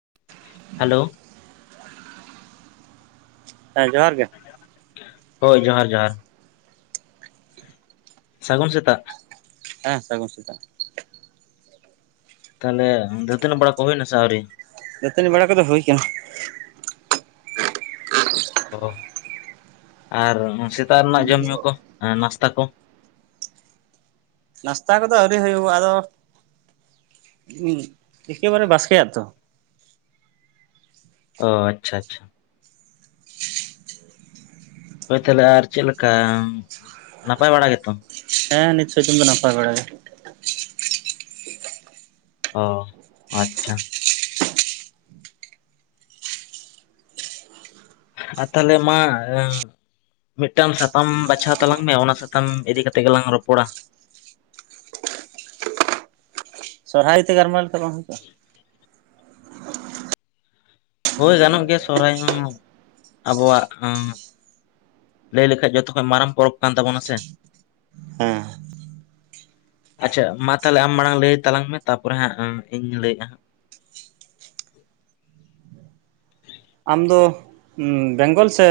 [inaudible] Hello ᱦᱮᱸ ᱡᱚᱦᱟᱨ ᱜᱮ ᱦᱳᱭ ᱡᱚᱦᱟᱨ ᱡᱚᱦᱟᱨ ᱥᱟᱹᱜᱩᱱ ᱥᱮᱛᱟᱜ ᱦᱮᱸ ᱥᱟᱹᱜᱩᱱ ᱥᱮᱛᱟᱜ ᱛᱟᱦᱚᱞᱮ ᱫᱟᱹᱛᱟᱱᱤ ᱵᱟᱲᱟ ᱠᱚ ᱦᱩᱭᱱᱟ ᱥᱮ ᱟᱣᱨᱤ ᱫᱟᱹᱛᱟᱹᱱᱤ ᱵᱟᱲᱟ ᱠᱚᱫᱚ ᱦᱩᱭ ᱟᱠᱟᱱᱟ ᱚ ᱟᱨ ᱥᱮᱛᱟᱜ ᱨᱮᱱᱟᱜ ᱡᱚᱢᱧᱩ ᱠᱚ ᱱᱟᱥᱛᱟ ᱠᱚ ᱱᱟᱥᱛᱟ ᱠᱚᱫᱚ ᱟᱹᱣᱨᱤ ᱦᱩᱭᱩᱜᱼᱟ ᱟᱫᱚ ᱮᱠᱮᱵᱟᱨᱮ ᱵᱟᱥᱠᱮᱭᱟᱜ ᱛᱚ ᱚ ᱟᱪᱪᱷᱟ ᱟᱪᱪᱷᱟ ᱦᱳᱭ ᱛᱟᱦᱚᱞᱮ ᱟᱨ ᱪᱮᱫ ᱞᱮᱠᱟ ᱱᱟᱯᱟᱭ ᱵᱟᱲᱟ ᱜᱮ ᱛᱚ ᱦᱮᱸ ᱱᱤᱥᱪᱭ ᱠᱤᱱᱛᱩ ᱫᱚ ᱱᱟᱯᱟᱭ ᱵᱟᱲᱟ ᱜᱮ ᱟᱪᱪᱷᱟ ᱚ ᱟᱪᱪᱷᱟ ᱟᱨ ᱛᱟᱦᱚᱞᱮ ᱢᱟ ᱢᱤᱫᱴᱟᱝ ᱥᱟᱛᱟᱢ ᱵᱟᱪᱷᱟᱣ ᱛᱟᱞᱟᱝ ᱢᱮ ᱚᱱᱟ ᱥᱟᱛᱟᱢ ᱤᱫᱤ ᱠᱟᱛᱮᱜ ᱜᱮᱞᱟᱝ ᱨᱚᱯᱚᱲᱟ ᱥᱚᱨᱦᱟᱭ ᱛᱮ ᱜᱟᱨᱢᱟᱨᱟᱣ ᱞᱮᱠᱷᱟᱱ ᱵᱟᱝ ᱦᱩᱭ ᱠᱚᱜ-ᱟ ᱦᱳᱭ ᱜᱟᱱᱚᱜ ᱜᱮᱭᱟ ᱥᱚᱨᱦᱟᱭ ᱦᱚᱸ ᱟᱵᱚᱣᱟᱜ ᱞᱟᱹᱭ ᱞᱮᱠᱷᱟᱡ ᱡᱚᱛᱚᱠᱷᱚᱡ ᱢᱟᱨᱟᱝ ᱯᱚᱨᱚᱵᱽ ᱠᱟᱱ ᱛᱟᱵᱚᱱᱟ ᱥᱮ ᱦᱮᱸ ᱟᱪᱪᱷᱟ ᱢᱟ ᱛᱟᱦᱚᱞᱮ ᱟᱢ ᱢᱟᱲᱟᱝ ᱞᱟᱹᱭ ᱛᱟᱞᱟᱝ ᱢᱮ ᱛᱟᱯᱚᱨᱮ ᱦᱟᱸᱜ ᱤᱧ ᱞᱟᱹᱭᱮᱫᱼᱟ ᱦᱟᱸᱜ ᱦᱮᱸ [inaudible] ᱟᱢ ᱫᱚ ᱵᱮᱸᱜᱚᱞ ᱥᱮ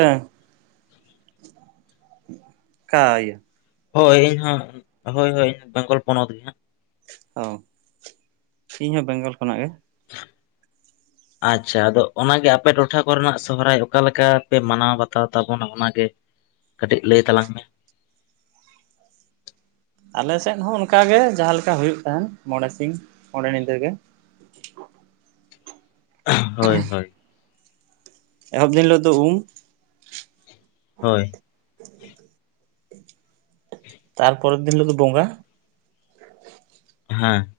ᱠᱟ ᱤᱭᱟ ᱦᱳᱭ ᱤᱧ ᱦᱚ ᱦᱳᱭ ᱦᱳᱭ ᱤᱧ ᱵᱮᱝᱜᱚᱞ ᱯᱚᱱᱚᱛ ᱜᱮ ᱦᱟᱸᱜ ᱚ ᱤᱧ ᱦᱚᱸ ᱵᱮᱝᱜᱚᱞ ᱠᱷᱚᱱᱟᱜ ᱜᱮ [inaudible] ᱟᱪᱪᱷᱟ ᱟᱫᱚ ᱚᱱᱟᱜᱮ ᱟᱯᱮ ᱴᱚᱴᱷᱟ ᱠᱚᱨᱮᱱᱟᱜ ᱥᱚᱦᱨᱟᱭ ᱚᱠᱟᱞᱮ ᱞᱮᱠᱟ ᱯᱮ ᱢᱟᱱᱟᱣ ᱵᱟᱛᱟᱣ ᱛᱟᱵᱚᱱᱟ ᱚᱱᱟᱜᱮ ᱠᱟᱹᱴᱤᱡ ᱞᱟᱹᱭ ᱛᱟᱞᱟᱝ ᱢᱮ ᱟᱞᱮᱥᱮᱫ ᱦᱚᱸ ᱚᱱᱠᱟᱜᱮ ᱡᱟᱦᱟ ᱞᱮᱠᱟ ᱦᱩᱭᱩᱜ ᱛᱟᱦᱮᱱ ᱢᱚᱬᱮ ᱥᱤᱧ ᱢᱚᱬᱮ ᱧᱤᱫᱟᱹ ᱜᱮ ᱦᱳᱭ ᱦᱳᱭ ᱮᱦᱚᱵ ᱫᱤᱱ ᱦᱤᱞᱳᱜ ᱫᱚ ᱩᱢ ᱦᱳᱭ [unintelligible] ᱛᱟᱨᱯᱚᱨᱮᱨ ᱫᱤᱱ ᱦᱤᱞᱚᱜ ᱫᱚ ᱵᱚᱸᱜᱟ ᱦᱮᱸ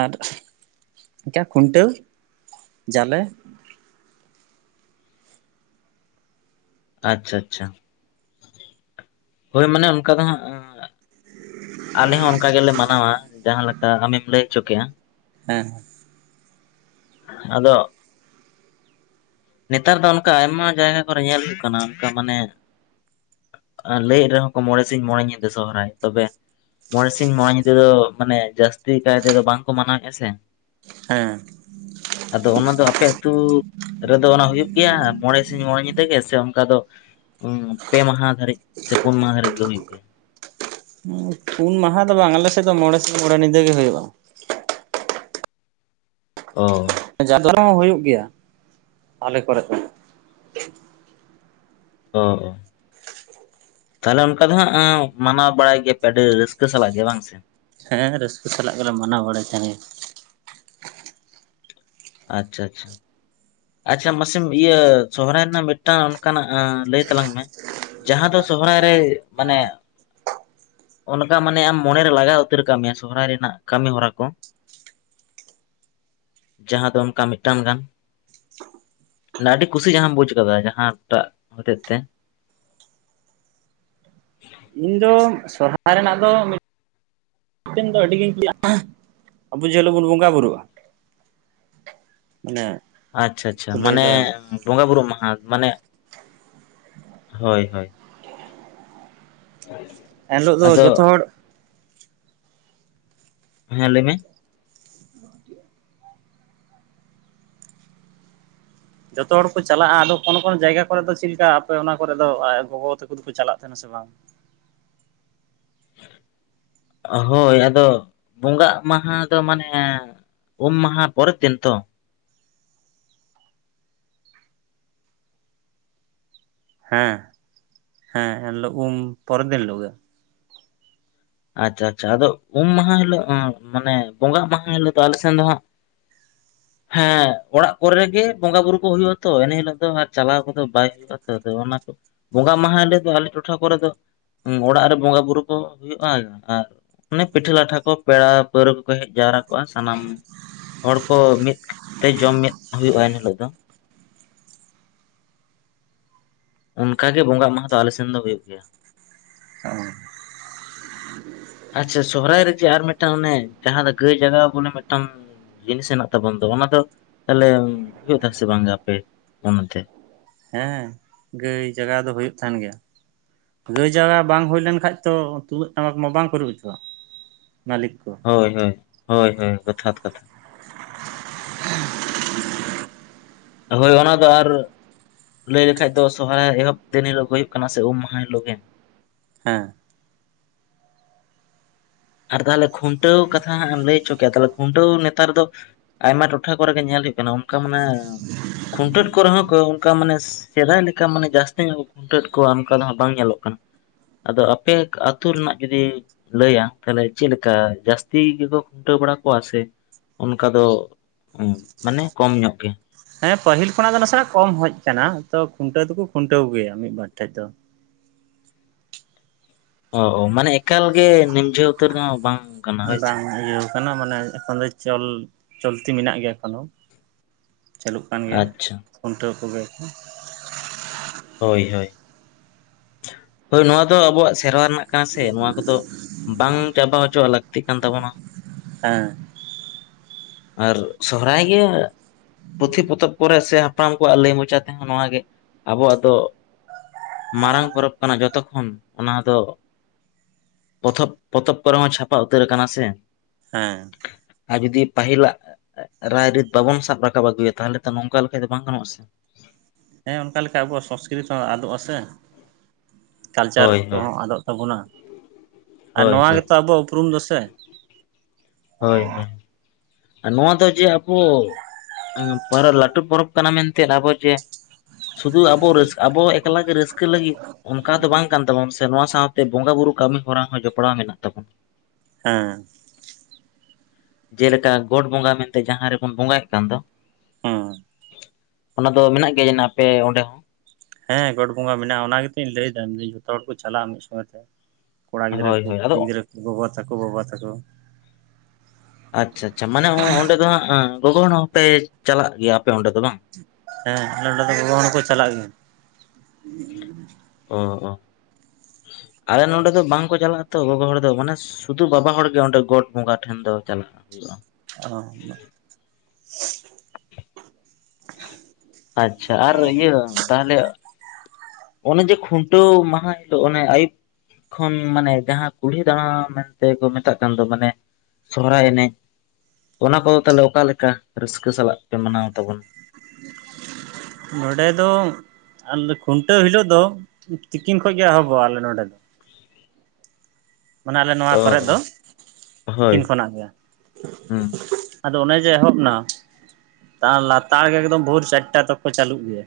ᱟᱨ ᱡᱟ ᱠᱷᱩᱱᱴᱟᱹᱣ ᱡᱟᱞᱮ ᱟᱪᱪᱷᱟ ᱟᱪᱪᱷᱟ ᱦᱳᱭ ᱢᱟᱱᱮ ᱚᱱᱠᱟ ᱫᱚ ᱦᱟᱸᱜ ᱟᱞᱮ ᱦᱚᱸ ᱚᱱᱠᱟ ᱜᱮᱞᱮ ᱢᱟᱱᱟᱣᱟ ᱡᱟᱦᱟ ᱞᱮᱠᱟ ᱟᱢᱮᱢ ᱞᱟᱹᱭ ᱚᱪᱚ ᱠᱮᱜᱼᱟ᱾ ᱦᱮᱸ ᱦᱮᱸ ᱟᱫᱚ ᱱᱮᱛᱟᱨ ᱫᱚ ᱚᱱᱠᱟ ᱟᱭᱢᱟ ᱡᱟᱭᱜᱟ ᱠᱚᱨᱮ ᱧᱮᱞ ᱦᱩᱭᱩᱜ ᱠᱟᱱᱟ᱾ ᱚᱱᱠᱟ ᱢᱟᱱᱮ ᱞᱟᱹᱭᱮᱫ ᱨᱮᱦᱚᱸ ᱠᱚ ᱢᱚᱬᱮ ᱥᱤᱧ ᱢᱚᱬᱮ ᱧᱤᱫᱟᱹ ᱥᱚᱦᱚᱨᱟᱭ ᱛᱚᱵᱮ ᱢᱚᱬᱮ ᱥᱤᱧ ᱢᱚᱬᱮ ᱧᱤᱫᱟᱹ ᱫᱚ ᱢᱟᱱᱮ ᱡᱟᱹᱥᱛᱤ ᱠᱟᱭ ᱛᱮᱫᱚ ᱵᱟᱝᱠᱚ ᱢᱟᱱᱟᱣᱮᱭᱼᱟᱜ ᱥᱮ ᱦᱮᱸ ᱟᱫᱚ ᱚᱱᱟ ᱫᱚ ᱟᱯᱮ ᱟᱹᱛᱩ ᱨᱮᱫᱚ ᱚᱱᱟ ᱦᱩᱭᱩᱜ ᱜᱮᱭᱟ ᱢᱚᱬᱮ ᱥᱤᱧ ᱢᱚᱬᱮ ᱧᱤᱫᱟᱹ ᱜᱮ ᱥᱮ ᱚᱱᱠᱟ ᱫᱚ ᱯᱮ ᱢᱟᱦᱟ ᱫᱷᱟᱹᱨᱤᱡ ᱥᱮ ᱯᱩᱱ ᱢᱟᱦᱟ ᱫᱷᱟᱹᱨᱤᱡ ᱜᱮ ᱦᱩᱭᱩᱜ ᱜᱮᱭᱟ᱾ [unintelligible] ᱯᱩᱱ ᱢᱟᱦᱟ ᱫᱚ ᱵᱟᱝ ᱟᱞᱮ ᱥᱮᱫ ᱫᱚ ᱢᱚᱬᱮ ᱥᱤᱧ ᱢᱚᱬᱮ ᱧᱤᱫᱟᱹ ᱜᱮ ᱦᱩᱭᱩᱜᱼᱟ᱾ ᱚ ᱡᱟᱫᱚᱨ ᱦᱚᱸ [unintelligible] ᱦᱩᱭᱩᱜ ᱜᱮᱭᱟ [inaudible] ᱟᱞᱮ ᱠᱚᱨᱮ ᱦᱚᱸ ᱚ ᱚ ᱛᱟᱦᱞᱮ ᱚᱱᱠᱟ ᱫᱚ ᱦᱟᱜ ᱢᱟᱱᱟᱣ ᱵᱟᱲᱟᱭ ᱜᱮᱭᱟᱯᱮ ᱟᱹᱰᱤ ᱨᱟᱹᱥᱠᱟᱹ ᱥᱟᱞᱟᱜ ᱜᱮ ᱵᱟᱝ ᱥᱮ ᱦᱮᱸ ᱨᱟᱹᱥᱠᱟᱹ ᱥᱟᱞᱟᱜ ᱜᱮᱞᱮ ᱢᱟᱱᱟᱣ ᱵᱟᱲᱟᱭ ᱛᱟᱦᱮᱸ ᱟᱪᱪᱷᱟ ᱟᱪᱪᱷᱟ ᱟᱪᱪᱷᱟ ᱢᱟᱥᱮᱢ ᱤᱭᱟᱹ ᱥᱚᱦᱨᱟᱭ ᱨᱮᱱᱟᱜ ᱢᱤᱫᱴᱟᱝ ᱚᱱᱠᱟᱱᱟᱜ ᱞᱟᱹᱭ ᱛᱟᱞᱟᱝ ᱢᱮ ᱡᱟᱦᱟᱸ ᱫᱚ ᱥᱚᱦᱨᱟᱭ ᱨᱮ ᱢᱟᱱᱮ ᱚᱱᱠᱟ ᱢᱟᱱᱮ ᱟᱢ ᱢᱚᱱᱮ ᱨᱮ ᱞᱟᱜᱟᱣ ᱩᱛᱟᱹᱨ ᱠᱟᱜ ᱢᱮᱭᱟ ᱥᱚᱦᱨᱟᱭ ᱨᱮᱱᱟᱜ ᱠᱟᱹᱢᱤ ᱦᱚᱨᱟ ᱠᱚ [inaudible] ᱡᱟᱦᱟᱸ ᱫᱚ ᱚᱱᱠᱟ ᱢᱤᱫᱴᱟᱝ ᱜᱟᱱ ᱟᱹᱰᱤ ᱠᱩᱥᱤ ᱡᱟᱦᱟᱸ ᱟᱢ ᱵᱩᱡ ᱠᱟᱫᱟ ᱡᱟᱦᱟᱸ ᱴᱟᱜ ᱦᱚᱛᱮᱡ ᱛᱮ ᱤᱧ ᱫᱚ ᱥᱚᱨᱦᱟᱭ ᱨᱮᱱᱟᱜ ᱫᱚ ᱢᱤᱫ ᱢᱤᱫ ᱫᱚ ᱟᱹᱰᱤᱜᱤᱧ ᱠᱩᱟᱜᱼᱟ ᱟᱵᱚ ᱡᱮᱦᱤᱞᱳᱜ ᱵᱚᱱ ᱵᱚᱸᱜᱟ ᱵᱩᱨᱩᱜᱼᱟ᱾ ᱚᱱᱮ ᱟᱪᱪᱷᱟ ᱟᱪᱪᱷᱟ ᱢᱟᱱᱮ ᱵᱚᱸᱜᱟ ᱵᱩᱨᱩ ᱢᱟᱦᱟ ᱢᱟᱱᱮ [inaudible] ᱦᱳᱭ ᱦᱳᱭ [inaudible] ᱮᱱᱦᱤᱞᱳᱜ ᱫᱚ ᱟᱫᱚ ᱡᱚᱛᱚ ᱦᱚᱲ ᱦᱮᱸ ᱞᱟᱹᱭ ᱢᱮ ᱡᱚᱛᱚ ᱦᱚᱲ ᱠᱚ ᱪᱟᱞᱟᱜᱼᱟ ᱟᱫᱚ ᱠᱚᱱᱳ ᱠᱚᱱᱚ ᱡᱟᱭᱜᱟ ᱠᱚᱨᱮ ᱫᱚ ᱪᱮᱫ ᱞᱮᱠᱟ ᱟᱯᱮ ᱚᱱᱟ ᱠᱚᱨᱮ ᱜᱚᱜᱚ ᱛᱟᱠᱚ ᱫᱚᱠᱚ ᱪᱟᱞᱟᱜ ᱛᱟᱦᱮᱸ [unintelligible] ᱥᱮ ᱵᱟᱝ ᱦᱳᱭ ᱟᱫᱚ ᱵᱚᱸᱜᱟᱜ ᱢᱟᱦᱟ ᱫᱚ ᱢᱟᱱᱮ ᱩᱢ ᱢᱟᱦᱟ ᱯᱚᱨᱮ ᱫᱤᱱ ᱛᱚ ᱦᱮᱸ ᱦᱮᱸ ᱮᱱᱦᱤᱞᱳᱜ ᱩᱢ ᱯᱚᱨᱮᱨ ᱫᱤᱱ ᱦᱤᱞᱳᱜ ᱜᱮ ᱟᱪᱪᱷᱟ ᱟᱪᱪᱷᱟ ᱟᱫᱚ ᱩᱢ ᱢᱟᱦᱟ ᱦᱤᱞᱳᱜ ᱢᱟᱱᱮ ᱵᱚᱸᱜᱟᱜ ᱢᱟᱦᱟ ᱦᱤᱞᱳᱜ ᱫᱚ ᱟᱞᱮ ᱥᱮᱱ ᱫᱚ ᱦᱟᱸᱜ [inaudible] ᱦᱮᱸ ᱚᱲᱟᱜ ᱠᱚᱨᱮ ᱜᱮ ᱵᱚᱸᱜᱟ ᱵᱩᱨᱩ ᱠᱚ ᱦᱩᱭᱩᱜᱼᱟ ᱛᱚ ᱮᱱ ᱦᱤᱞᱳᱜ ᱫᱚ ᱟᱨ ᱪᱟᱞᱟᱣ ᱠᱚᱫᱚ ᱵᱟᱭ ᱦᱩᱭᱩᱜ-ᱟ ᱛᱚ ᱚᱱᱟ ᱠᱚ ᱵᱚᱸᱜᱟ ᱢᱟᱦᱟ ᱟᱞᱮ ᱫᱚ ᱟᱞᱮ ᱴᱚᱴᱷᱟ ᱠᱚᱨᱮ ᱫᱚ ᱚᱲᱟᱜ ᱨᱮ ᱵᱚᱸᱜᱟ ᱵᱩᱨᱩ ᱠᱚ ᱦᱩᱭᱩᱜ ᱟᱨ ᱚᱱᱮ ᱯᱤᱴᱷᱟᱹ ᱞᱟᱴᱷᱟ ᱠᱚ ᱯᱮᱲᱟ ᱯᱟᱹᱣᱨᱟᱹ ᱠᱚᱠᱚ ᱦᱮᱡ ᱡᱟᱣᱨᱟ ᱠᱚᱜᱼᱟ᱾ ᱥᱟᱱᱟᱢ ᱦᱚᱲ ᱠᱚ ᱢᱤᱫ ᱛᱮ ᱡᱚᱢ ᱢᱤᱫ ᱦᱩᱭᱩᱜᱼᱟ ᱮᱱ ᱦᱤᱞᱳᱜ ᱫᱚ ᱚᱱᱠᱟ ᱜᱮ ᱵᱚᱸᱟᱜ ᱢᱟᱦᱟ ᱫᱚ ᱟᱞᱮ ᱥᱮᱱ ᱫᱚ ᱦᱩᱭᱩᱜ ᱜᱮᱭᱟ᱾ [inaudible] ᱟᱪᱪᱷᱟ ᱥᱚᱦᱚᱨᱟᱭ ᱨᱮ ᱡᱮ ᱟᱨ ᱢᱤᱫᱴᱟᱝ ᱚᱱᱮ ᱡᱟᱦᱟᱸ ᱫᱚ ᱜᱟᱹᱭ ᱡᱟᱜᱟᱣ ᱵᱚᱞᱮ ᱢᱤᱫᱴᱟᱝ ᱡᱤᱱᱤᱥ ᱦᱮᱱᱟᱜ ᱛᱟᱵᱚᱱ ᱫᱚ ᱚᱱᱟ ᱫᱚ ᱛᱟᱦᱚᱞᱮ ᱦᱩᱭᱩᱜ ᱛᱟᱦᱮ ᱥᱮ ᱵᱟᱝ ᱜᱮ ᱟᱯᱮ ᱚᱱᱚᱱᱛᱮ ᱦᱮᱸ ᱜᱟᱹᱭ ᱡᱟᱜᱟ ᱫᱚ ᱦᱩᱭᱩᱜ ᱛᱟᱦᱮᱸᱱ ᱜᱮᱭᱟ ᱜᱟᱹᱭ ᱡᱟᱜᱟ ᱵᱟᱝ ᱦᱩᱭ ᱞᱮᱱ ᱠᱷᱟᱡ ᱛᱚ ᱛᱩᱢᱫᱟᱹᱜ ᱴᱟᱢᱟᱠ ᱢᱟ ᱵᱟᱝ ᱠᱚ ᱨᱩ ᱦᱚᱪᱚ-ᱟᱜ ᱢᱟᱹᱞᱤᱠ ᱠᱚ ᱦᱳᱭ ᱦᱳᱭ ᱦᱳᱭ ᱦᱳᱭ ᱡᱚᱛᱷᱟᱛ ᱠᱟᱛᱷᱟ ᱦᱳᱭ ᱚᱱᱟ ᱫᱚ ᱟᱨ ᱞᱟᱹᱭ ᱞᱮᱠᱷᱟᱡ ᱫᱚ ᱥᱚᱦᱚᱨᱟᱭ ᱮᱦᱚᱵ ᱫᱤᱱ ᱦᱤᱞᱳᱜ ᱜᱮ ᱦᱩᱭᱩᱜ ᱠᱟᱱᱟ ᱥᱮ ᱩᱢ ᱢᱟᱦᱟ ᱦᱤᱞᱳᱜ ᱜᱮ ᱦᱮᱸ ᱟᱨ ᱛᱟᱦᱚᱞᱮ ᱠᱷᱩᱱᱴᱟᱹᱣ ᱠᱟᱛᱷᱟ ᱦᱟᱸᱜ ᱮᱢ ᱞᱟᱹᱭ ᱦᱚᱪᱚ ᱠᱮᱜ ᱟ ᱛᱟᱦᱞᱮ ᱠᱷᱩᱱᱴᱟᱹᱣ ᱱᱮᱛᱟᱨ ᱫᱚ ᱟᱭᱢᱟ ᱴᱚᱴᱷᱟ ᱠᱚᱨᱮ ᱜᱮ ᱧᱮᱞ ᱦᱳᱭᱳᱜ ᱠᱟᱱᱟ ᱚᱝᱠᱟ ᱢᱟᱱᱮ ᱠᱷᱩᱱᱴᱟᱹᱣ ᱮᱫ ᱠᱚᱨᱮ ᱦᱚᱸ ᱠᱚ ᱚᱝᱠᱟ ᱢᱟᱱᱮ ᱥᱮᱫᱟᱭ ᱞᱮᱠᱟ ᱢᱟᱱᱮ ᱡᱟᱹᱥᱛᱤ ᱧᱚᱜ ᱠᱷᱩᱱᱴᱟᱹᱣ ᱮᱫ ᱠᱚᱣᱟ ᱚᱝᱠᱟ ᱫᱚ ᱦᱟᱸᱜ ᱵᱟᱝ ᱧᱮᱞᱚᱜ ᱠᱟᱱᱟ ᱟᱫᱚ ᱟᱯᱮ ᱟᱹᱛᱩ ᱨᱮᱱᱟᱜ ᱡᱩᱫᱤ ᱞᱟᱹᱭᱼᱟ ᱛᱟᱦᱞᱮ ᱪᱮᱫ ᱞᱮᱠᱟ ᱡᱟᱹᱥᱛᱤ ᱜᱮᱠᱚ ᱠᱷᱩᱱᱴᱟᱹᱣ ᱵᱟᱲᱟ ᱠᱚᱣᱟ ᱥᱮ ᱚᱱᱠᱟ ᱫᱚ ᱢᱟᱱᱮ ᱠᱚᱢ ᱧᱚᱸᱜ ᱜᱮ ᱦᱮᱸ ᱯᱟᱹᱦᱤᱞ ᱠᱷᱚᱱᱟᱜ ᱫᱚ ᱱᱟ ᱥᱮᱱᱟᱜ ᱦᱮᱸ ᱯᱟᱦᱤᱞ ᱠᱷᱚᱱᱟᱜ ᱫᱚ ᱱᱟᱥᱮᱱᱟᱜ ᱠᱚᱢ ᱦᱮᱡᱽ ᱠᱟᱱᱟ ᱛᱚ ᱠᱷᱩᱱᱴᱟᱹᱣ ᱫᱚᱠᱚ ᱠᱷᱩᱱᱴᱟᱹᱣ ᱠᱚ ᱜᱮᱭᱟ ᱢᱤᱫ ᱵᱟᱨ ᱴᱷᱮᱡ ᱫᱚ ᱚ ᱚ ᱢᱟᱱᱮ ᱮᱠᱟᱞ ᱜᱮ [unintelligible] ᱩᱛᱟᱹᱨ ᱱᱟ ᱵᱟᱝ ᱠᱟᱱᱟ ᱦᱳᱭ ᱥᱮ ᱵᱟᱝ ᱤᱭᱟᱹ ᱠᱟᱱᱟ ᱢᱟᱱᱮ ᱮᱠᱷᱚᱱ ᱫᱚ ᱪᱚᱞ ᱪᱚᱠᱛᱤ ᱢᱮᱱᱟᱜ ᱜᱮᱭᱟ ᱮᱠᱷᱚᱱ ᱚ ᱪᱟᱹᱞᱩᱜ ᱠᱟᱱ ᱜᱮᱭᱟ ᱟᱪᱪᱷᱟ ᱠᱷᱩᱱᱴᱟᱹᱣ ᱠᱚ ᱜᱮᱭᱟ ᱠᱚ ᱦᱳᱭ ᱦᱳᱭ [inaudible] ᱦᱳᱭ ᱱᱚᱣᱟ ᱫᱚ ᱟᱵᱚᱣᱟᱜ ᱥᱮᱨᱣᱟ ᱨᱮᱱᱟᱜ ᱠᱟᱱᱟ ᱥᱮ ᱱᱚᱣᱟ ᱠᱚᱫᱚ ᱵᱟᱝ ᱪᱟᱵᱟ ᱦᱚᱪᱚᱣᱟᱜ ᱞᱟᱹᱠᱛᱤᱜ ᱠᱟᱱ ᱛᱟᱵᱚᱱᱟ [unintelligible] ᱟᱨ ᱥᱚᱦᱚᱨᱟᱭ ᱜᱮ ᱯᱩᱛᱷᱤ ᱯᱚᱛᱚᱵ ᱠᱚᱨᱮ ᱥᱮ ᱦᱟᱯᱲᱟᱢ ᱠᱚᱣᱟᱜ ᱞᱟᱹᱭ ᱢᱚᱪᱟ ᱛᱮᱦᱚᱸ ᱱᱚᱣᱟ ᱜᱮ ᱟᱵᱚᱣᱟᱜ ᱫᱚ ᱢᱟᱨᱟᱝ ᱯᱚᱨᱚᱵᱽ ᱠᱟᱱᱟ ᱡᱚᱛᱚ ᱠᱷᱚᱱ ᱚᱱᱟ ᱫᱚ ᱯᱚᱛᱚᱵ ᱯᱚᱛᱚᱵ ᱠᱚᱨᱮ ᱦᱚᱸ ᱪᱷᱟᱯᱟ ᱩᱛᱟᱹᱨ ᱟᱠᱟᱱᱟ ᱥᱮ ᱦᱮᱸ [unintelligible] ᱡᱩᱫᱤ ᱯᱟᱦᱤᱞ ᱟᱜ ᱨᱟᱹᱭ ᱨᱤᱛ ᱵᱟᱵᱚᱱ ᱥᱟᱵ ᱨᱟᱠᱟᱵ ᱟᱹᱜᱩᱭᱟ ᱛᱟᱦᱞᱮ ᱛᱚ ᱱᱚᱝᱠᱟ ᱞᱮᱠᱷᱟᱡ ᱫᱚ ᱵᱟᱝ ᱜᱟᱱᱚᱜ-ᱟ ᱥᱮ ᱦᱮᱸ ᱚᱝᱠᱟ ᱞᱮᱠᱟ ᱟᱵᱚᱣᱟᱜ ᱥᱚᱥᱠᱨᱤᱛ ᱦᱚᱸ ᱟᱫᱚᱜᱼᱟ ᱥᱮ ᱠᱟᱞᱪᱟᱨ ᱦᱳᱭ ᱦᱳᱭ ᱠᱚᱦᱚᱸ ᱟᱫᱚᱜ ᱛᱟᱵᱚᱱᱟ ᱟᱨ ᱦᱳᱭ ᱱᱚᱣᱟ ᱦᱳᱭ ᱜᱮᱛᱚ ᱟᱵᱚᱣᱟᱜ ᱩᱯᱨᱩᱢ ᱫᱚ ᱥᱮ ᱦᱳᱭ ᱦᱳᱭ ᱱᱚᱣᱟ ᱫᱚ ᱡᱮ ᱟᱵᱚ ᱞᱟᱹᱴᱩ ᱯᱚᱨᱚᱵᱽ ᱠᱟᱱᱟ ᱢᱮᱱ ᱛᱮ ᱟᱵᱚ ᱡᱮ ᱥᱩᱫᱩ ᱟᱵᱚ ᱨᱟᱹᱥᱠᱟᱹ ᱟᱵᱚ ᱮᱠᱞᱟ ᱜᱮ ᱨᱟᱹᱥᱠᱟᱹ ᱞᱟᱹᱜᱤᱫ ᱚᱱᱠᱟ ᱫᱚ ᱵᱟᱝ ᱠᱟᱱ ᱛᱟᱵᱚᱱ ᱥᱮ ᱱᱚᱶᱟ ᱥᱟᱶ ᱛᱮ ᱵᱚᱸᱜᱟ ᱵᱩᱨᱩ ᱠᱟᱹᱢᱤ ᱦᱚᱨᱟ ᱦᱚᱸ ᱡᱚᱯᱲᱟᱣ ᱢᱮᱱᱟᱜ ᱛᱟᱵᱚᱱ [unintelligible] ᱡᱮᱞᱮᱠᱟ ᱜᱚᱴ ᱵᱚᱸᱜᱟ ᱢᱮᱱᱛᱮ ᱡᱟᱦᱟᱸ ᱨᱮ ᱵᱚᱱ ᱵᱚᱸᱜᱟᱭ-ᱮᱫ ᱠᱟᱱ ᱫᱚ ᱦᱮᱸ ᱚᱱᱟ ᱫᱚ ᱢᱮᱱᱟᱜ ᱜᱮᱭᱟ [unintelligible] ᱟᱯᱮ ᱚᱸᱰᱮ ᱦᱚᱸ ᱦᱮᱸ ᱜᱚᱴ ᱵᱚᱸᱜᱟ ᱢᱮᱱᱟᱜᱼᱟ ᱚᱱᱟ ᱜᱮ ᱛᱚᱧ ᱞᱟᱹᱭ ᱫᱟ ᱡᱚᱛᱚ ᱦᱚᱲ ᱠᱚ ᱪᱟᱞᱟᱜᱼᱟ ᱢᱤᱫ ᱥᱚᱸᱜᱮ ᱛᱮ ᱠᱚᱲᱟ ᱜᱤᱫᱽᱨᱟᱹ ᱦᱳᱭ ᱠᱚ ᱦᱳᱭ ᱠᱩᱲᱤ ᱟᱫᱚ ᱜᱤᱫᱽᱨᱟᱹ ᱠᱚ ᱜᱚᱜᱚ ᱛᱟᱠᱚ ᱵᱟᱵᱟ ᱛᱟᱠᱚ ᱟᱪᱪᱷᱟ ᱟᱪᱪᱷᱟ ᱢᱟᱱᱮ ᱚᱸᱰᱮ ᱫᱚ ᱦᱟᱸᱜ ᱜᱚᱜᱚ ᱦᱚᱲ ᱦᱚᱸᱯᱮ ᱪᱟᱞᱟᱜ ᱜᱮᱭᱟ ᱟᱯᱮ ᱚᱸᱰᱮ ᱫᱚ ᱵᱟᱝ ᱦᱮᱸ ᱟᱞᱮ ᱱᱚᱰᱮ [unintelligible] ᱫᱚ ᱜᱚᱜᱚ ᱦᱚᱲ ᱦᱚᱸᱠᱚ ᱪᱟᱞᱟᱜ ᱜᱮᱭᱟ ᱚ ᱚ ᱟᱞᱮ ᱱᱚᱰᱮ ᱫᱚ ᱵᱟᱝᱠᱚ ᱪᱟᱞᱟᱜᱼᱟ ᱛᱚ ᱜᱚᱜᱚ ᱦᱚᱲ ᱫᱚ ᱢᱟᱱᱮ ᱥᱩᱫᱩ ᱵᱟᱵᱟ ᱦᱚᱲ ᱜᱮ ᱚᱸᱰᱮ ᱜᱚᱴ ᱵᱚᱸᱜᱟ ᱴᱷᱮᱱ ᱫᱚ ᱪᱟᱞᱟᱜ ᱦᱳᱭᱳᱜᱼᱟ [unintelligible] ᱟᱪᱪᱷᱟ ᱟᱨ ᱤᱭᱟᱹ ᱛᱟᱦᱞᱮ ᱚᱱᱮ ᱡᱮ ᱠᱷᱩᱱᱴᱟᱹᱣ ᱢᱟᱦᱟ ᱦᱤᱞᱳᱜ ᱚᱱᱮ ᱟᱹᱭᱩᱵ ᱠᱷᱚᱱ ᱢᱟᱱᱮ ᱡᱟᱸᱦᱟ ᱠᱩᱞᱦᱤ ᱫᱟᱲᱟ ᱢᱮᱱᱛᱮ ᱠᱚ ᱢᱮᱛᱟᱜ ᱠᱟᱱ ᱫᱚ ᱢᱟᱱᱮ ᱥᱚᱦᱚᱨᱟᱭ ᱮᱱᱮᱡ ᱚᱱᱟ ᱫᱚ ᱛᱟᱦᱞᱮ ᱚᱠᱟ ᱞᱮᱠᱟ ᱨᱟᱹᱥᱠᱟᱹ ᱥᱟᱞᱟᱜ ᱯᱮ ᱢᱟᱱᱟᱣ ᱛᱟᱵᱚᱱᱟ [inaudible] ᱱᱚᱸᱰᱮ ᱫᱚ [unintelligible] ᱠᱷᱩᱱᱴᱟᱹᱣ ᱦᱤᱞᱳᱜ ᱫᱚ ᱛᱤᱠᱤᱱ ᱠᱷᱚᱡ ᱜᱮ ᱮᱦᱚᱵᱚᱜᱼᱟ ᱟᱞᱮ ᱱᱚᱸᱰᱮ ᱢᱟᱱᱮ ᱟᱞᱮ ᱱᱚᱣᱟ ᱚ ᱠᱚᱨᱮᱫ ᱫᱚ ᱚ ᱦᱳᱭ ᱛᱤᱠᱤᱱ ᱠᱷᱚᱱᱟᱜ ᱜᱮ ᱦᱩᱸ ᱟᱫᱚ ᱚᱱᱮ ᱡᱮ ᱮᱦᱚᱵ ᱱᱟ [unintelligible] [unintelligible] [unintelligible] ᱪᱟᱹᱞᱩᱜ ᱜᱮᱭᱟ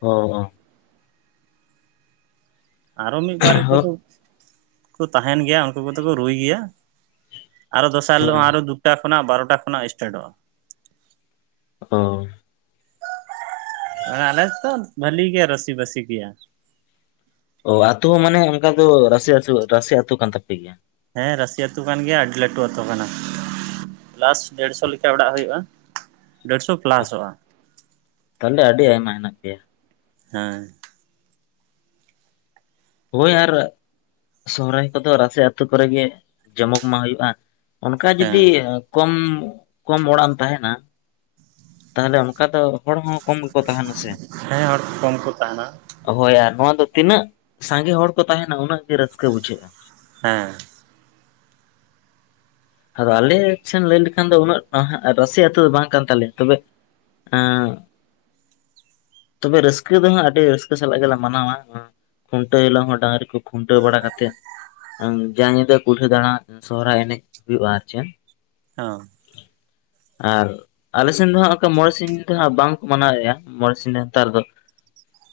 ᱚ ᱚ ᱟᱨ ᱚ ᱢᱤᱫ ᱵᱟᱨ ᱮ ᱠᱚ ᱫᱚ ᱠᱚ ᱛᱟᱦᱮᱱ ᱜᱮᱭᱟ ᱩᱱᱠᱩ ᱠᱚᱫᱚ ᱠᱚ ᱨᱩᱭ ᱜᱮᱭᱟ ᱟᱨᱚ ᱫᱚᱥᱟᱨ ᱦᱤᱞᱳᱜ ᱦᱳᱭ ᱦᱚᱸ ᱟᱨᱚ ᱫᱩᱴᱟ ᱠᱷᱚᱱᱟᱜ ᱵᱟᱨᱚ ᱴᱟ ᱠᱷᱚᱱᱟᱜ ᱤᱥᱴᱟᱴᱚᱜᱼᱟ ᱚ ᱟᱞᱮ ᱛᱚ ᱵᱷᱟᱹᱞᱤ ᱜᱮ ᱨᱟᱹᱥᱤ ᱵᱟᱹᱥᱤ ᱜᱤᱭᱟ ᱚ ᱟᱹᱛᱳ ᱦᱚᱸ ᱢᱟᱱᱮ ᱚᱱᱠᱟ ᱫᱚ ᱨᱟᱹᱥᱤ ᱟᱥᱤ ᱨᱟᱥᱤ ᱟᱹᱛᱩ ᱠᱟᱱ ᱛᱟᱯᱮ ᱜᱮᱭᱟ ᱦᱮᱸ ᱨᱟᱥᱤ ᱟᱛᱳ ᱠᱟᱱ ᱜᱮᱭᱟ ᱟᱹᱰᱤ ᱞᱟᱹᱴᱩ ᱟᱛᱳ ᱠᱟᱱᱟ ᱯᱞᱟᱥ ᱫᱮᱲᱥᱚ ᱞᱮᱠᱟ ᱚᱲᱟᱜ ᱦᱩᱭᱩᱜᱼᱟ ᱰᱮᱲᱥᱚ ᱯᱞᱟᱥᱚᱜᱼᱟ ᱛᱟᱦᱚᱞᱮ ᱟᱹᱰᱤ ᱟᱭᱢᱟ ᱦᱮᱱᱟᱜ ᱯᱮᱭᱟ ᱦᱮ ᱦᱳᱭ ᱟᱨ ᱥᱚᱦᱨᱟᱭ ᱠᱚᱫᱚ ᱨᱟᱥᱤ ᱟᱹᱛᱩ ᱠᱚᱨᱮ ᱜᱮ ᱡᱚᱢᱚᱠ ᱢᱟ ᱦᱩᱭᱩᱜᱼᱟ ᱚᱱᱠᱟ ᱦᱮᱸ ᱡᱩᱫᱤ ᱠᱚᱢ ᱠᱚᱢ ᱚᱲᱟᱜ ᱮᱢ ᱛᱟᱦᱮᱱᱟ ᱛᱟᱦᱞᱮ ᱚᱱᱠᱟ ᱫᱚ ᱦᱚᱲ ᱦᱚᱸ ᱠᱚᱢ ᱜᱮᱠᱚ ᱛᱟᱦᱮᱱᱟ ᱥᱮ ᱦᱮᱸ ᱦᱚᱲ ᱠᱚ ᱠᱚᱢ ᱠᱚ ᱛᱟᱦᱮᱱᱟ ᱦᱳᱭ ᱟᱨ ᱱᱚᱣᱟ ᱫᱚ ᱛᱤᱱᱟᱹᱜ ᱥᱟᱸᱜᱮ ᱦᱚᱲ ᱠᱚ ᱛᱟᱦᱮᱱᱟ ᱩᱱᱟᱹᱜ ᱜᱮ ᱨᱟᱹᱥᱠᱟᱹ ᱵᱩᱡᱷᱟᱹᱜᱼᱟ ᱦᱮᱸ ᱟᱫᱚ ᱟᱞᱮ ᱥᱮᱱ ᱞᱟᱹᱭ ᱞᱮᱠᱷᱟᱱ ᱫᱚ ᱩᱱᱟᱹᱜ ᱨᱟᱹᱥᱤ‌ ᱟᱹᱛᱩ ᱫᱚ ᱵᱟᱝ ᱠᱟᱱ ᱛᱟᱞᱮᱭᱼᱟ ᱛᱚᱵᱮ ᱮᱸᱻ ᱛᱚᱵᱮ ᱨᱟᱹᱥᱠᱟᱹ ᱫᱚ ᱦᱟᱸᱜ ᱟᱹᱰᱤ ᱨᱟᱹᱥᱠᱟᱹ ᱥᱟᱞᱟᱜ ᱜᱮᱞᱮ ᱢᱟᱱᱟᱣᱟ ᱠᱷᱩᱱᱴᱟᱹᱣ ᱦᱤᱞᱳᱜ ᱦᱚᱸ ᱰᱟᱝᱨᱤ ᱠᱚ ᱠᱷᱩᱱᱴᱟᱹᱣ ᱵᱟᱲᱟ ᱠᱟᱛᱮ ᱡᱟ ᱧᱤᱫᱟᱹ ᱠᱩᱞᱦᱤ ᱫᱟᱬᱟᱱ ᱥᱚᱦᱨᱟᱭ ᱮᱱᱮᱡ ᱦᱩᱭᱩᱜᱼᱟ ᱟᱨ ᱪᱮᱫ ᱚ [inaudible] ᱟᱨ ᱟᱞᱮ ᱥᱮᱱ ᱫᱚ ᱦᱟᱸᱜ ᱚᱱᱠᱟ ᱢᱚᱬᱮ ᱥᱤᱧ ᱫᱚ ᱦᱟᱜ ᱵᱟᱝᱠᱚ ᱢᱟᱱᱟᱣᱮᱫᱼᱟ ᱢᱚᱬᱮ ᱥᱤᱧ ᱱᱮᱛᱟᱨ ᱫᱚ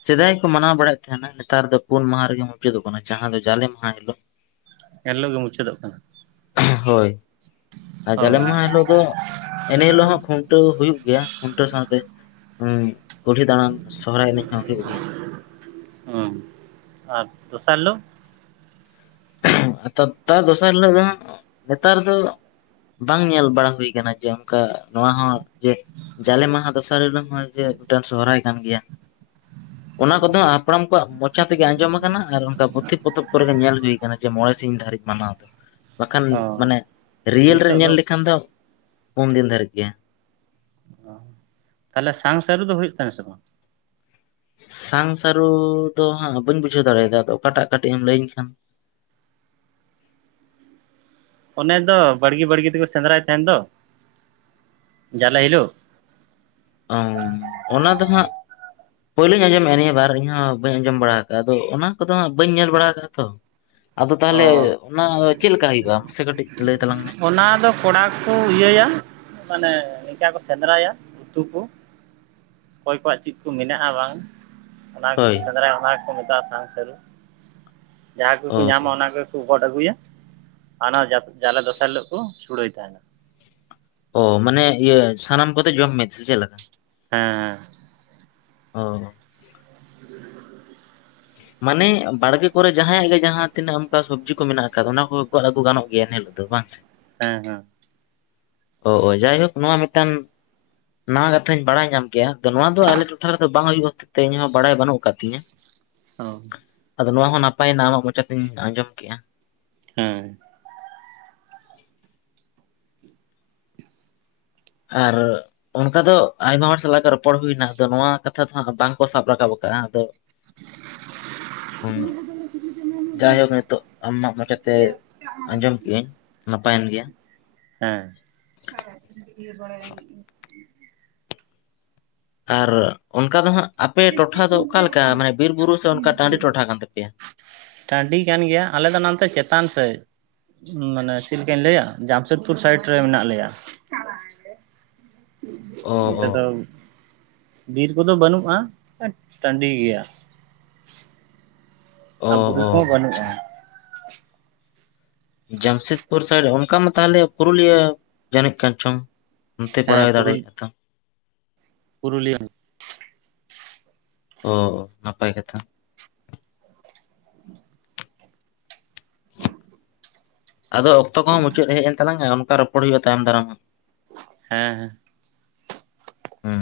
ᱥᱮᱫᱟᱭ ᱠᱚ ᱢᱟᱱᱟᱣ ᱵᱟᱲᱟᱭᱮᱫ ᱛᱟᱦᱮᱱᱟ ᱱᱮᱛᱟᱨ ᱫᱚ ᱯᱩᱱ ᱢᱟᱦᱟ ᱨᱮᱜᱮ ᱢᱩᱪᱟᱹᱫᱚᱜ ᱠᱟᱱᱟ ᱡᱟᱦᱟᱸ ᱫᱚ ᱡᱟᱞᱮ ᱢᱟᱦᱟ ᱦᱤᱞᱳᱜ ᱮᱱ ᱦᱤᱞᱚᱜ ᱜᱮ ᱢᱩᱪᱟᱹᱫᱚᱜ ᱠᱟᱱᱟ ᱦᱳᱭ ᱟᱨ ᱚ ᱡᱟᱞᱮ ᱢᱟᱦᱟ ᱦᱤᱞᱳᱜ ᱫᱚ ᱮᱱᱮ ᱦᱤᱞᱳᱜ ᱦᱚᱸ ᱠᱷᱩᱱᱴᱟᱹᱣ ᱦᱩᱭᱩᱜ ᱜᱮᱭᱟ ᱠᱷᱩᱱᱴᱟᱹᱣ ᱥᱟᱶᱛᱮ ᱦᱩᱸ ᱠᱩᱞᱦᱤ ᱫᱟᱬᱟᱱ ᱥᱚᱨᱦᱟᱭ ᱮᱱᱮᱡ ᱦᱚᱸ ᱦᱩᱭᱩᱜ ᱜᱮᱭᱟ ᱚᱸ ᱟᱨ ᱫᱚᱥᱟᱨ ᱦᱤᱞᱳᱜ [unintelligible] ᱛᱟᱨ ᱫᱚᱥᱟᱨ ᱦᱤᱞᱚᱜ ᱫᱚ ᱱᱮᱛᱟᱨ ᱫᱚ ᱵᱟᱝ ᱧᱮᱞ ᱵᱟᱲᱟ ᱦᱩᱭ ᱠᱟᱱᱟ ᱡᱮ ᱚᱱᱠᱟ ᱱᱚᱣᱟ ᱦᱚᱸ ᱡᱮ ᱡᱟᱞᱮ ᱢᱟᱦᱟ ᱫᱚᱥᱟᱨ ᱦᱤᱞᱚᱜ ᱦᱚᱸ ᱡᱮ ᱢᱤᱫᱴᱮᱱ ᱥᱚᱦᱨᱟᱭ ᱠᱟᱱ ᱜᱮᱭᱟ ᱚᱱᱟ ᱠᱚᱫᱚ ᱦᱟᱯᱲᱟᱢ ᱠᱚᱣᱟᱜ ᱢᱚᱪᱟ ᱛᱮᱜᱮ ᱟᱸᱡᱚᱢ ᱟᱠᱟᱱᱟ ᱟᱨ ᱚᱱᱠᱟ ᱯᱩᱛᱷᱤ ᱯᱚᱛᱚᱵ ᱠᱚᱨᱮ ᱜᱮ ᱧᱮᱞ ᱦᱩᱭ ᱟᱠᱟᱱᱟ ᱠᱟᱱᱟ ᱡᱮ ᱢᱚᱬᱮ ᱥᱤᱧ ᱫᱷᱟᱹᱨᱤᱡ ᱢᱟᱱᱟᱣ ᱫᱚ ᱵᱟᱠᱷᱟᱱ ᱚ ᱢᱟᱱᱮ ᱨᱤᱭᱮᱞ ᱨᱮ ᱧᱮᱞ ᱞᱮᱠᱷᱟᱱ ᱫᱚ ᱯᱩᱱ ᱫᱤᱱ ᱫᱷᱟᱹᱨᱤᱡ ᱜᱮ ᱚ ᱛᱟᱦᱚᱞᱮ ᱥᱟᱝ ᱥᱟᱹᱨᱩ ᱫᱚ ᱦᱩᱭᱩᱜ ᱛᱟᱦᱮᱱᱟ ᱥᱮ ᱵᱟᱝ ᱥᱟᱝ ᱥᱟᱹᱨᱩ ᱫᱚ ᱦᱟᱸᱜ ᱵᱟᱹᱧ ᱵᱩᱡᱷᱟᱹᱣ ᱫᱟᱲᱮᱭᱟᱫᱟ ᱟᱫᱚ ᱚᱠᱟᱴᱟᱜ ᱠᱟᱹᱴᱤᱡ ᱮᱢ ᱞᱟᱹᱭᱟᱹᱧ ᱠᱷᱟᱱ ᱚᱱᱮ ᱫᱚ ᱵᱟᱲᱜᱮ ᱵᱟᱲᱜᱮ ᱛᱮᱠᱚ ᱥᱮᱸᱫᱽᱨᱟᱭ ᱛᱟᱦᱮᱱ ᱫᱚ ᱡᱟᱞᱮ ᱦᱤᱞᱳᱜ ᱚ ᱚᱱᱟ ᱫᱚ ᱦᱟᱸᱜ ᱯᱳᱭᱞᱳᱧ ᱟᱸᱡᱚᱢᱮᱫᱼᱟ ᱱᱤᱭᱟᱹ ᱵᱟᱨ ᱤᱧᱦᱚ ᱵᱟᱹᱧ ᱟᱸᱡᱚᱢ ᱵᱟᱲᱟ ᱟᱠᱟᱜᱼᱟ ᱫᱚ ᱚᱱᱟ ᱠᱚᱫᱚ ᱵᱟᱹᱧ ᱧᱮᱞ ᱵᱟᱲᱟ ᱠᱟᱜ ᱼᱟ ᱛᱚ ᱟᱫᱚ ᱚ ᱛᱟᱦᱞᱮ ᱚᱱᱟ ᱪᱮᱫᱞᱮᱠᱟ ᱦᱩᱭᱩᱜᱼᱟ ᱢᱟᱥᱮ ᱠᱟᱹᱴᱤᱡ ᱞᱟᱹᱭ ᱛᱟᱞᱟᱝ ᱢᱮ ᱚᱱᱟ ᱫᱚ ᱠᱚᱲᱟ ᱠᱚ ᱤᱭᱟᱹᱭᱟ ᱢᱟᱱᱮ ᱱᱤᱝᱠᱟ ᱠᱚ ᱥᱮᱸᱫᱽᱨᱟᱭᱟ ᱩᱛᱩ ᱠᱚ ᱚᱠᱚᱭ ᱠᱚᱣᱟᱜ ᱪᱮᱫ ᱠᱚ ᱢᱮᱱᱟᱜᱼᱟ ᱵᱟᱝ ᱚᱱᱟ ᱠᱚ ᱦᱳᱭ ᱥᱮᱸᱫᱽᱨᱟᱭ-ᱟ ᱚᱱᱟ ᱜᱮᱠᱚ ᱢᱮᱛᱟᱜᱼᱟ ᱥᱟᱝ ᱥᱟᱹᱨᱩ ᱡᱟᱦᱟ ᱚ ᱠᱚᱠᱚ ᱧᱟᱢᱟ ᱚᱱᱟ ᱜᱮ ᱠᱚ ᱜᱚᱫ ᱟᱹᱜᱩᱭᱟ ᱟᱨ ᱚᱱᱟ ᱡᱟᱞᱮ ᱫᱚᱥᱟᱨ ᱦᱤᱞᱚᱜ ᱠᱚ ᱥᱩᱲᱟᱹᱭ ᱛᱟᱦᱮᱱᱟ ᱚ ᱢᱟᱱᱮ ᱤᱭᱟᱹ ᱥᱟᱱᱟᱢ ᱠᱚᱛᱮ ᱡᱚᱢ ᱢᱤᱫ ᱥᱮ ᱪᱮᱫ ᱞᱮᱠᱟ? ᱦᱮᱸ ᱾ ᱚ ᱾ [inaudible] ᱢᱟᱱᱮ ᱵᱟᱲᱜᱮ ᱠᱚᱨᱮ ᱡᱟᱦᱟᱸᱭᱟᱜ ᱜᱮ ᱡᱟᱦᱟᱸ ᱛᱤᱱᱟᱹᱜ ᱚᱱᱠᱟ ᱥᱚᱵᱽᱡᱤ ᱠᱚ ᱢᱮᱱᱟᱜ ᱟᱠᱟᱫᱟ ᱚᱱᱟ ᱠᱚ ᱟᱹᱜᱩ ᱜᱟᱱᱚᱜ ᱜᱮᱭᱟ ᱮᱱ ᱦᱤᱞᱳᱜᱼᱼ ᱫᱚ ᱵᱟᱝ ᱥᱮ? ᱦᱮᱸ ᱦᱮᱸ ᱾ ᱚ ᱡᱟᱭ ᱦᱳᱠ ᱱᱚᱣᱟ ᱢᱤᱫᱴᱟᱱ ᱼᱼ ᱱᱟᱣᱟ ᱠᱟᱛᱷᱟᱧ ᱵᱟᱲᱟᱭ ᱧᱟᱢ ᱠᱮᱭᱟ ᱟᱫᱚ ᱱᱚᱣᱟ ᱫᱚ ᱟᱞᱮ ᱴᱚᱴᱷᱟ ᱨᱮᱫᱚ ᱵᱟᱝ ᱦᱩᱭᱩᱜ ᱠᱷᱟᱹᱛᱤᱨ ᱛᱮ ᱤᱧᱦᱚᱸ ᱵᱟᱲᱟᱭ ᱵᱟᱹᱱᱩᱜ ᱟᱠᱟᱫ ᱛᱤᱧᱟᱹ ᱾ ᱚ ᱾ ᱟᱫᱚ ᱱᱚᱣᱟ ᱦᱚᱸ ᱱᱟᱯᱟᱭ ᱮᱱᱟ ᱟᱢᱟᱜ ᱢᱚᱪᱟᱛᱤᱧ ᱟᱸᱡᱚᱢ ᱠᱮᱫᱼᱟ ᱾ ᱦᱮᱸ ᱾ ᱟᱨ ᱾ ᱚᱱᱠᱟ ᱫᱚ ᱟᱭᱢᱟ ᱦᱚᱲ ᱥᱟᱞᱟᱜ ᱜᱮ ᱨᱚᱯᱚᱲ ᱦᱩᱭᱮᱱᱟ ᱟᱫᱚ ᱱᱚᱣᱟ ᱠᱟᱛᱷᱟ ᱫᱚ ᱦᱟᱸᱜ ᱵᱟᱝᱠᱚ ᱥᱟᱵ ᱨᱟᱠᱟᱵ ᱟᱠᱟᱫᱟ ᱟᱫᱚᱼᱼ [inaudible] ᱡᱟᱭ ᱦᱳᱠ ᱱᱤᱛᱚᱜ ᱟᱢᱟᱜ ᱢᱟᱭᱟ ᱛᱮ ᱟᱸᱡᱚᱢ ᱠᱮᱜ ᱟᱹᱧ ᱾ ᱱᱟᱯᱟᱭᱮᱱ ᱜᱮᱭᱟ ᱾ ᱦᱮᱸ ᱾ ᱟᱨ ᱚᱱᱠᱟ ᱫᱚ ᱦᱟᱸᱜ ᱟᱯᱮ ᱴᱚᱴᱷᱟ ᱫᱚ ᱚᱠᱟ ᱞᱮᱠᱟ ᱢᱟᱱᱮ ᱵᱤᱨ ᱵᱩᱨᱩ ᱥᱮ ᱚᱱᱠᱟ ᱴᱟᱺᱰᱤ ᱴᱚᱴᱷᱟ ᱠᱟᱱ ᱛᱟᱯᱮᱭᱟ? ᱴᱟᱺᱰᱤ ᱠᱟᱱ ᱜᱮᱭᱟ ᱟᱞᱮ ᱫᱚ ᱱᱟᱛᱮ ᱪᱮᱛᱟᱱ ᱥᱮᱫ᱾ ᱢᱟᱱᱮ ᱪᱮᱫ ᱞᱮᱠᱟᱧ ᱞᱟᱹᱭᱟ ᱡᱟᱢᱥᱮᱫᱽᱯᱩᱨ ᱥᱟᱭᱤᱰ ᱨᱮ ᱢᱮᱱᱟᱜ ᱞᱮᱭᱟ ᱾ ᱚ ᱚ ᱱᱚᱛᱮ ᱫᱚ ᱵᱤᱨ ᱠᱚᱫᱚ ᱵᱟᱹᱱᱩᱜᱼᱟ ᱴᱟᱺᱰᱤ ᱜᱮᱭᱟ ᱾ ᱚ ᱟᱨ ᱵᱩᱨᱩ ᱚ ᱠᱚᱦᱚᱸ ᱟᱪᱪᱷᱟ ᱵᱟᱹᱱᱩᱜᱼᱟ ᱾ ᱡᱟᱢᱥᱮᱫᱽᱯᱩᱨ ᱥᱟᱭᱤᱰ ᱚᱱᱠᱟ ᱢᱟ ᱛᱟᱦᱚᱞᱮ ᱯᱩᱨᱩᱞᱤᱭᱟᱹ ᱡᱟᱹᱱᱤᱡ ᱠᱟᱱ ᱪᱚᱝ ᱼᱼ ᱚᱱᱛᱮ ᱦᱮᱸ ᱯᱟᱲᱟᱣ ᱯᱩᱨᱩᱞ ᱫᱟᱲᱮᱭᱟᱜᱼᱟ ᱛᱚ ᱾ ᱯᱩᱨᱩᱞᱤᱭᱟᱹ ᱾ ᱚ ᱱᱟᱯᱟᱭ ᱠᱟᱛᱷᱟ ᱾ ᱟᱫᱚ ᱚᱠᱛᱚ ᱠᱚᱦᱚᱸ ᱢᱩᱪᱟᱹᱫ ᱦᱮᱡ ᱮᱱ ᱛᱟᱞᱟᱝᱼᱟ ᱚᱱᱠᱟ ᱨᱚᱯᱚᱲ ᱦᱩᱭᱩᱜᱼᱟ ᱛᱟᱭᱚᱢ ᱫᱟᱨᱟᱢ ᱦᱚᱸ ᱾ ᱦᱮᱸ ᱦᱮᱸ ᱾ ᱦᱮᱸ